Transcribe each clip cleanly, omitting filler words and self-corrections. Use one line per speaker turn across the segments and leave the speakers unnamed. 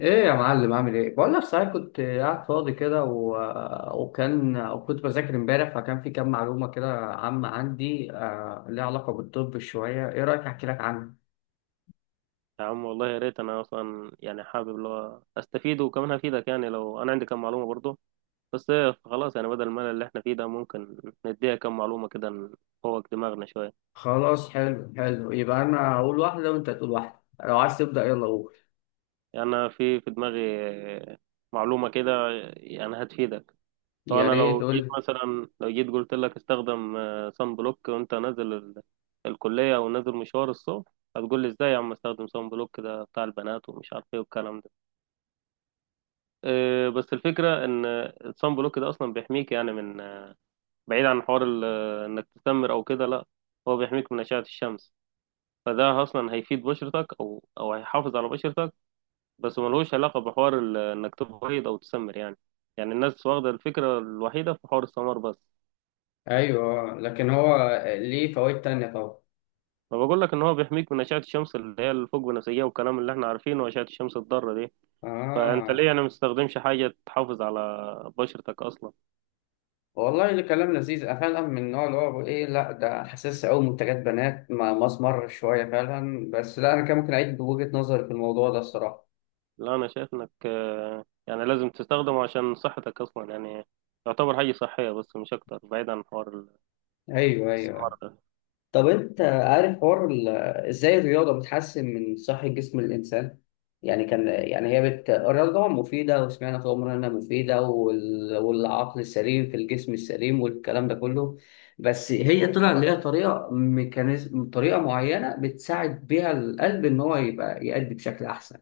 ايه يا معلم، عامل ايه؟ بقول لك، صحيح، كنت قاعد فاضي كده و... وكان وكنت بذاكر امبارح، فكان في كام معلومه كده عامه عندي ليها علاقه بالطب شويه. ايه رايك احكي لك عنها؟
يا عم والله يا ريت انا اصلا يعني حابب اللي هو استفيد وكمان هفيدك يعني لو انا عندي كم معلومه برضه. بس إيه، خلاص يعني بدل الملل اللي احنا فيه ده ممكن نديها كم معلومه كده نفوق دماغنا شويه.
خلاص، حلو حلو، يبقى انا هقول واحده وانت تقول واحده. لو عايز تبدا، يلا قول.
يعني انا في دماغي معلومه كده يعني هتفيدك. لو
يا
انا
ريت
لو
قول
جيت
لي.
مثلا لو جيت قلت لك استخدم صن بلوك وانت نازل الكليه او نازل مشوار الصبح، هتقول لي ازاي يا عم استخدم صن بلوك ده بتاع البنات ومش عارف ايه والكلام ده. بس الفكرة إن الصن بلوك ده أصلا بيحميك يعني من، بعيد عن حوار إنك تسمر أو كده. لأ، هو بيحميك من أشعة الشمس. فده أصلا هيفيد بشرتك أو هيحافظ على بشرتك، بس ملهوش علاقة بحوار إنك تبيض أو تسمر يعني. يعني الناس واخدة الفكرة الوحيدة في حوار السمار بس.
ايوه، لكن هو ليه فوائد تانية طبعا.
فبقول لك إن هو بيحميك من أشعة الشمس اللي هي الفوق بنفسجية والكلام اللي إحنا عارفينه، وأشعة الشمس الضارة دي. فأنت ليه
اه،
يعني مستخدمش حاجة تحافظ على بشرتك أصلا؟
والله اللي كلام لذيذ. أنا فعلا من النوع اللي هو بقول ايه، لا ده حاسس أوي منتجات بنات، ما مسمر شوية فعلا. بس لا، أنا كان ممكن أعيد بوجهة نظري في الموضوع ده الصراحة.
لا انا شايف انك يعني لازم تستخدمه عشان صحتك اصلا يعني، يعتبر حاجة صحية بس مش اكتر، بعيد عن حوار
أيوه
الاستثمار
أيوه.
ده.
طب انت عارف حوار ازاي الرياضه بتحسن من صحه جسم الانسان؟ يعني كان يعني هي الرياضه طبعا مفيده، وسمعنا طول عمرنا انها مفيده، والعقل السليم في الجسم السليم والكلام ده كله. بس هي طلع ليها طريقه، ميكانيزم، طريقه معينه بتساعد بيها القلب ان هو يبقى يأدي بشكل احسن.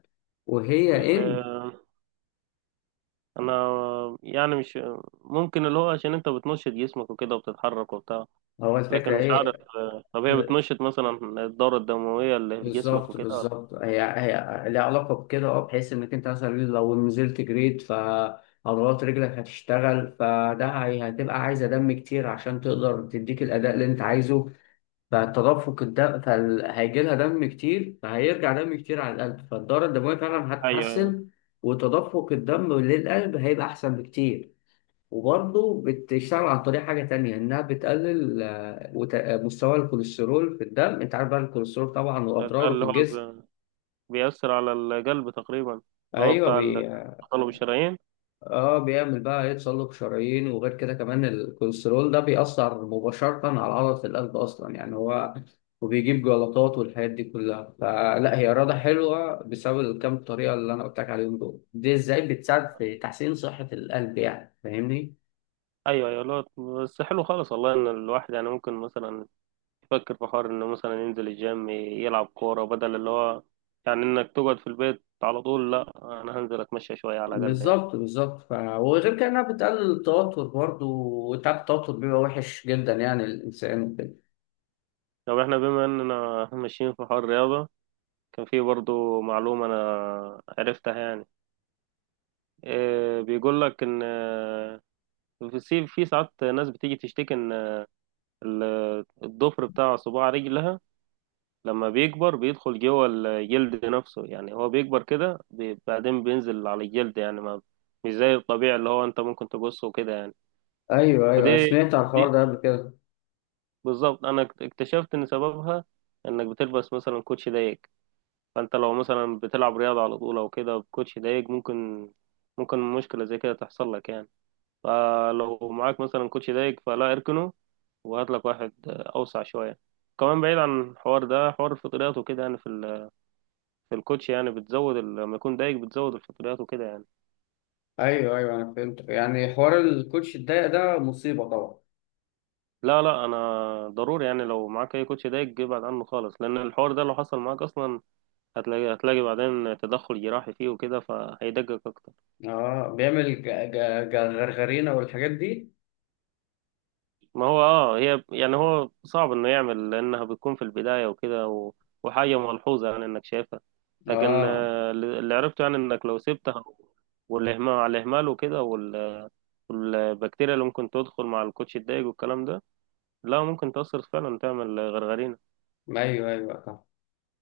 وهي
ال-
ان
انا يعني مش ممكن اللي هو عشان انت بتنشط جسمك وكده وبتتحرك وبتاع،
هو،
لكن
الفكره
مش عارف.
ايه؟
طب هي بتنشط مثلا الدورة الدموية اللي في جسمك
بالظبط
وكده ولا؟
بالظبط، هي ليها علاقة بكده. اه، بحيث انك انت مثلا لو نزلت جريد، فعضلات رجلك هتشتغل، فده هتبقى عايزة دم كتير عشان تقدر تديك الأداء اللي انت عايزه. فالتدفق الدم، فهيجي لها دم كتير، فهيرجع دم كتير على القلب، فالدورة الدموية فعلا
ايوه، أيوة.
هتتحسن. وتدفق الدم للقلب هيبقى أحسن بكتير. وبرضه بتشتغل عن طريق حاجة تانية، إنها بتقلل مستوى الكوليسترول في الدم. أنت عارف بقى الكوليسترول طبعا
ده
وأضراره في
اللي هو
الجسم.
بيأثر على القلب تقريبا. هو
ايوه
بتاع تطلب الشرايين.
اه، بيعمل بقى يتسلق شرايين. وغير كده كمان الكوليسترول ده بيأثر مباشرة على عضلة القلب اصلا، يعني هو، وبيجيب جلطات والحاجات دي كلها. فلا هي رياضة حلوة بسبب الكام طريقة اللي انا قلت لك عليهم دول، دي ازاي بتساعد في تحسين صحة القلب، يعني فاهمني؟
ايوه ايوه، لا بس حلو خالص والله، ان الواحد يعني ممكن مثلا يفكر في حوار انه مثلا ينزل الجيم يلعب كورة، بدل اللي هو يعني انك تقعد في البيت على طول. لا، انا هنزل اتمشى شوية على الاقل يعني.
بالظبط بالظبط، وغير كده انها بتقلل التوتر برضه، وتعب التوتر بيبقى وحش جدا يعني الانسان وكده.
طب احنا بما اننا ماشيين في حوار الرياضة، كان في برضو معلومة انا عرفتها يعني. إيه بيقول لك ان في في ساعات ناس بتيجي تشتكي ان ال- الضفر بتاع صباع رجلها لما بيكبر بيدخل جوه الجلد نفسه، يعني هو بيكبر كده بعدين بينزل على الجلد يعني، ما مش زي الطبيعي اللي هو انت ممكن تقصه كده يعني.
ايوه
فدي
ايوه، سمعت على الحوار ده
دي
قبل كده.
بالظبط، انا اكتشفت ان سببها انك بتلبس مثلا كوتشي ضيق. فانت لو مثلا بتلعب رياضة على طول او كده بكوتشي ضيق، ممكن مشكلة زي كده تحصل لك يعني. فلو معاك مثلا كوتشي ضيق، فلا اركنه وهات لك واحد اوسع شوية. كمان بعيد عن الحوار ده، حوار الفطريات وكده يعني، في الكوتش يعني بتزود لما يكون دايج بتزود الفطريات وكده يعني.
ايوه ايوه، انا فهمت، يعني حوار الكوتش الضيق ده مصيبه طبعا.
لا لا، انا ضروري يعني لو معاك اي كوتش دايج ابعد عنه خالص، لان الحوار ده لو حصل معاك اصلا، هتلاقي بعدين تدخل جراحي فيه وكده، فهيدقق اكتر.
اه، بيعمل غرغرينه والحاجات دي.
ما هو اه، هي يعني هو صعب انه يعمل لانها بتكون في البداية وكده وحاجة ملحوظة يعني انك شايفها، لكن
اه
اللي عرفته يعني انك لو سبتها، والاهمال على الاهمال وكده والبكتيريا اللي ممكن تدخل مع الكوتش الدايج والكلام ده، لا ممكن تأثر فعلا تعمل غرغرين.
ايوه ايوه صح.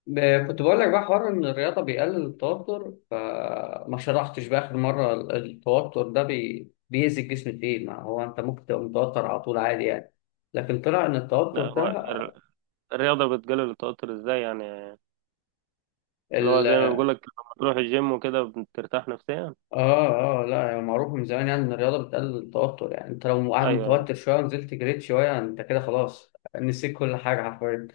كنت بقول لك بقى حوار ان الرياضه بيقلل التوتر، فما شرحتش بقى اخر مره التوتر ده بيأذي الجسم في ايه. ما هو انت ممكن تبقى متوتر على طول عادي يعني، لكن طلع ان التوتر
لا، هو
ده،
الرياضة بتقلل التوتر ازاي يعني؟ اللي هو زي ما بقولك لما تروح الجيم وكده بترتاح نفسيا.
اه اه لا، يعني معروف من زمان يعني ان الرياضه بتقلل التوتر. يعني انت لو قاعد
ايوه ايوه
متوتر شويه ونزلت جريت شويه، انت كده خلاص نسيت كل حاجه حرفيا.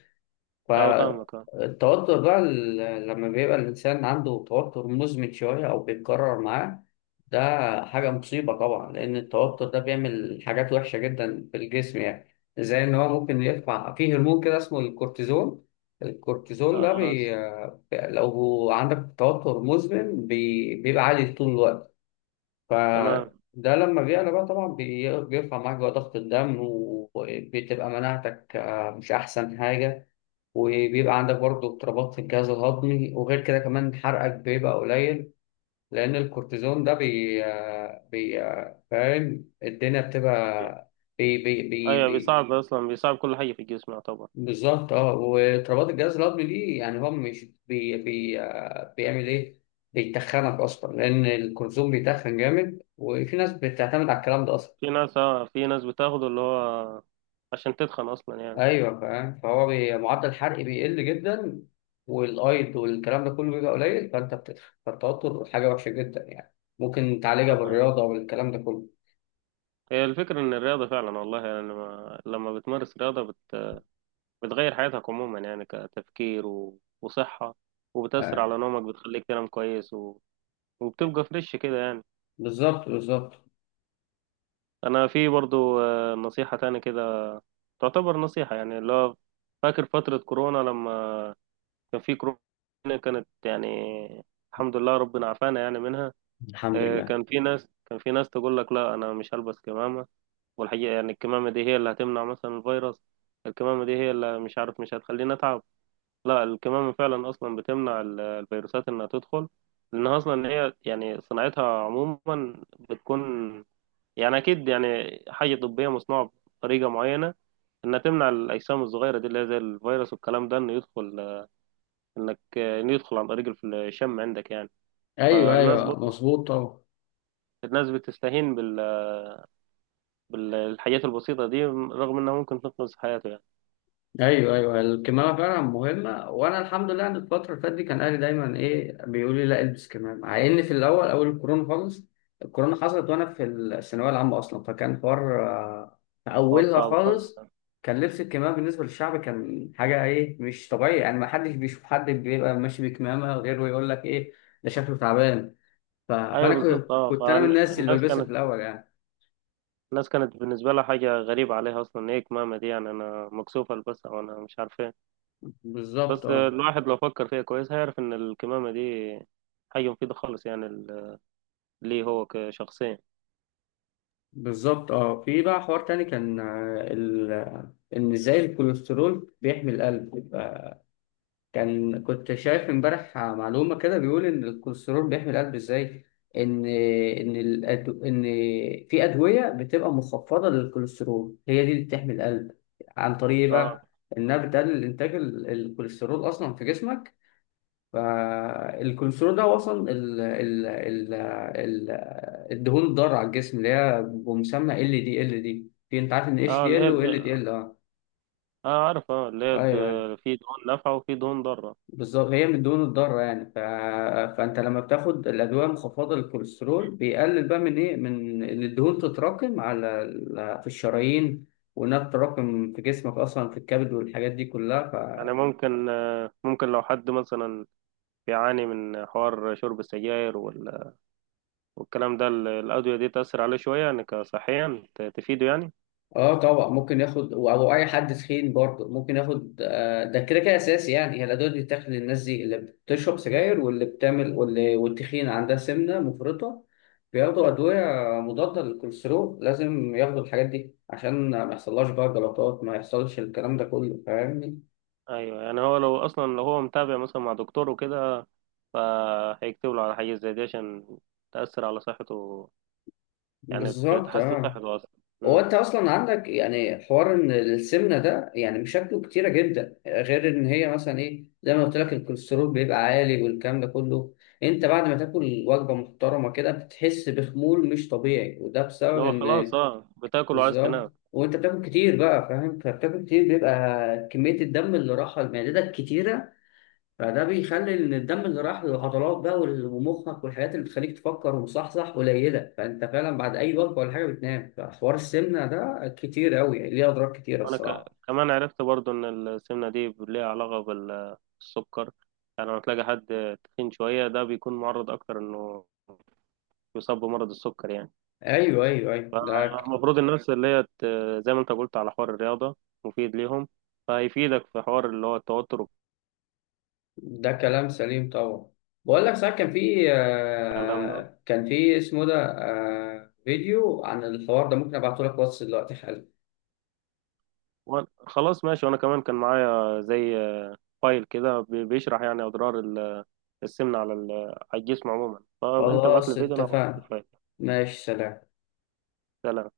ايوه، فاهمك اه.
فالتوتر بقى لما بيبقى الانسان عنده توتر مزمن شويه او بيتكرر معاه، ده حاجه مصيبه طبعا. لان التوتر ده بيعمل حاجات وحشه جدا في الجسم، يعني زي ان هو ممكن يرفع فيه هرمون كده اسمه الكورتيزون. الكورتيزون ده
آه، س-
لو عندك توتر مزمن بيبقى عالي طول الوقت.
تمام.
فده لما بيعلى بقى طبعا بيرفع معاك بقى ضغط الدم، وبتبقى مناعتك مش أحسن حاجة. وبيبقى عندك برضه اضطرابات في الجهاز الهضمي، وغير كده كمان حرقك بيبقى قليل. لأن الكورتيزون ده بي, آه، بي آه، فاهم، الدنيا بتبقى بي بي بي
ايوه
بي
بيصعب اصلا، بيصعب كل حاجة في الجسم يعتبر.
بالظبط اه، واضطرابات الجهاز الهضمي دي، يعني هو مش بي بي آه، بيعمل ايه؟ بيتخنك اصلا، لان الكورتيزون بيتخن جامد، وفي ناس بتعتمد على الكلام ده اصلا.
في ناس بتاخده اللي هو عشان تتخن اصلا يعني.
ايوه فاهم، فهو معدل الحرق بيقل جدا، والايض والكلام ده كله بيبقى قليل، فانت بتتخن. فالتوتر حاجه وحشه جدا يعني، ممكن تعالجها
طب
بالرياضه والكلام ده كله.
هي الفكرة ان الرياضة فعلا والله يعني، لما بتمارس رياضة بتغير حياتك عموما يعني، كتفكير وصحة، وبتأثر
آه.
على نومك بتخليك تنام كويس وبتبقى فريش كده يعني.
بالظبط بالظبط.
انا في برضو نصيحة تاني كده، تعتبر نصيحة يعني اللي هو. فاكر فترة كورونا لما كان في كورونا، كانت يعني، الحمد لله ربنا عافانا يعني منها.
الحمد لله.
كان في ناس تقول لك لا انا مش هلبس كمامة، والحقيقة يعني الكمامة دي هي اللي هتمنع مثلا الفيروس، الكمامة دي هي اللي مش عارف مش هتخليني اتعب. لا، الكمامة فعلا اصلا بتمنع الفيروسات انها تدخل، لانها اصلا هي يعني صناعتها عموما بتكون يعني اكيد يعني حاجه طبيه مصنوعه بطريقه معينه، انها تمنع الاجسام الصغيره دي اللي هي زي الفيروس والكلام ده انه يدخل، انك انه يدخل عن طريق الشم عندك يعني.
ايوه
فالناس
ايوه
برضه
مظبوط طبعا.
الناس بتستهين بالحاجات البسيطه دي، رغم انها ممكن تنقذ حياته يعني.
ايوه ايوه، الكمامه فعلا مهمه. وانا الحمد لله ان الفتره اللي فاتت دي كان اهلي دايما ايه بيقولوا لي لا البس كمامه، مع ان في الاول اول الكورونا خالص، الكورونا حصلت وانا في الثانويه العامه اصلا، فكان حوار في
حوار
اولها
صعب خالص
خالص.
يعني.
كان لبس الكمامه بالنسبه للشعب كان حاجه ايه مش طبيعي، يعني ما حدش بيشوف حد بيبقى ماشي بكمامه غير ويقول لك ايه، ده شكله تعبان.
ايوه
فانا
بالظبط
كنت
اه،
كنت انا من الناس اللي
فالناس
بلبسها
كانت
في الاول يعني.
الناس كانت بالنسبه لها حاجه غريبه عليها، اصلا ان هي كمامه دي يعني انا مكسوف البسها وانا مش عارف ايه.
بالظبط
بس
اه.
الواحد لو فكر فيها كويس هيعرف ان الكمامه دي حاجه مفيده خالص يعني، ليه هو كشخصيا.
بالظبط اه، في بقى حوار تاني كان ان ازاي الكوليسترول بيحمي القلب. كنت شايف امبارح معلومة كده بيقول ان الكوليسترول بيحمي القلب ازاي. ان في ادوية بتبقى مخفضة للكوليسترول، هي دي اللي بتحمي القلب. عن طريق إيه
اه
بقى؟ انها بتقلل انتاج الكوليسترول اصلا في جسمك. فالكوليسترول ده وصل ال ال ال ال الدهون الضارة على الجسم، اللي هي بمسمى LDL، في انت عارف ان اتش
اه،
دي
اللي هي
ال وال دي ال اه.
اه عارف اه، اللي هي
ايوه أيوة.
في دهون نافعة وفي دهون ضارة.
بالظبط، هي من الدهون الضاره يعني. فانت لما بتاخد الادويه المخفضه للكوليسترول بيقلل بقى من ايه، من ان الدهون تتراكم على في الشرايين، وانها تتراكم في جسمك اصلا في الكبد والحاجات دي
يعني
كلها.
ممكن لو حد مثلا بيعاني من حوار شرب السجاير والكلام ده الأدوية دي تأثر عليه شوية يعني، كصحيا تفيده يعني.
اه طبعا ممكن ياخد، او اي حد تخين برضه ممكن ياخد، ده كده كده اساسي. يعني هي الادويه دي بتاخد للناس دي، اللي بتشرب سجاير واللي بتعمل واللي والتخين عندها سمنه مفرطه، بياخدوا ادويه مضاده للكوليسترول. لازم ياخدوا الحاجات دي عشان ما يحصلهاش بقى جلطات، ما يحصلش الكلام ده كله، فاهمني؟
أيوه، يعني هو لو أصلا لو هو متابع مثلا مع دكتور وكده، فهيكتب له على حاجة زي دي عشان تأثر على صحته، يعني
بالظبط
تحسن
اه.
صحته أصلا.
هو
مم.
انت اصلا عندك يعني حوار ان السمنه ده يعني مشاكله كتيره جدا، غير ان هي مثلا ايه زي ما قلت لك الكوليسترول بيبقى عالي والكلام ده كله. انت بعد ما تاكل وجبه محترمه كده بتحس بخمول مش طبيعي، وده
اللي
بسبب
هو خلاص
ان،
اه، بتاكل وعايز تنام.
بالظبط، وانت بتاكل كتير بقى فاهم، فبتاكل كتير بيبقى كميه الدم اللي رايحه لمعدتك كتيره. فده بيخلي ان الدم اللي راح للعضلات بقى ومخك والحاجات اللي بتخليك تفكر ومصحصح قليله، فانت فعلا بعد اي وجبه ولا حاجه بتنام. فحوار السمنه ده كتير قوي يعني، ليه اضرار كتيره
انا
الصراحه.
كمان عرفت برضو ان السمنه دي ليها علاقه بالسكر، يعني لما تلاقي حد تخين شويه، ده بيكون معرض اكتر انه يصاب بمرض السكر يعني.
ايوه ايوه ايوه،
المفروض الناس اللي هي زي ما انت قلت على حوار الرياضه مفيد ليهم، فهيفيدك في حوار اللي هو التوتر
ده كلام سليم طبعا. بقول لك ساعات كان في
والكلام ده.
كان في اسمه ده فيديو عن الحوار ده، ممكن ابعته لك واتس دلوقتي حالا.
خلاص ماشي، وانا كمان كان معايا زي فايل كده بيشرح يعني اضرار السمنه على على الجسم عموما. فانت ابعت لي
خلاص
الفيديو، انا هبعت لك
اتفقنا.
الفايل.
ماشي، سلام.
سلام.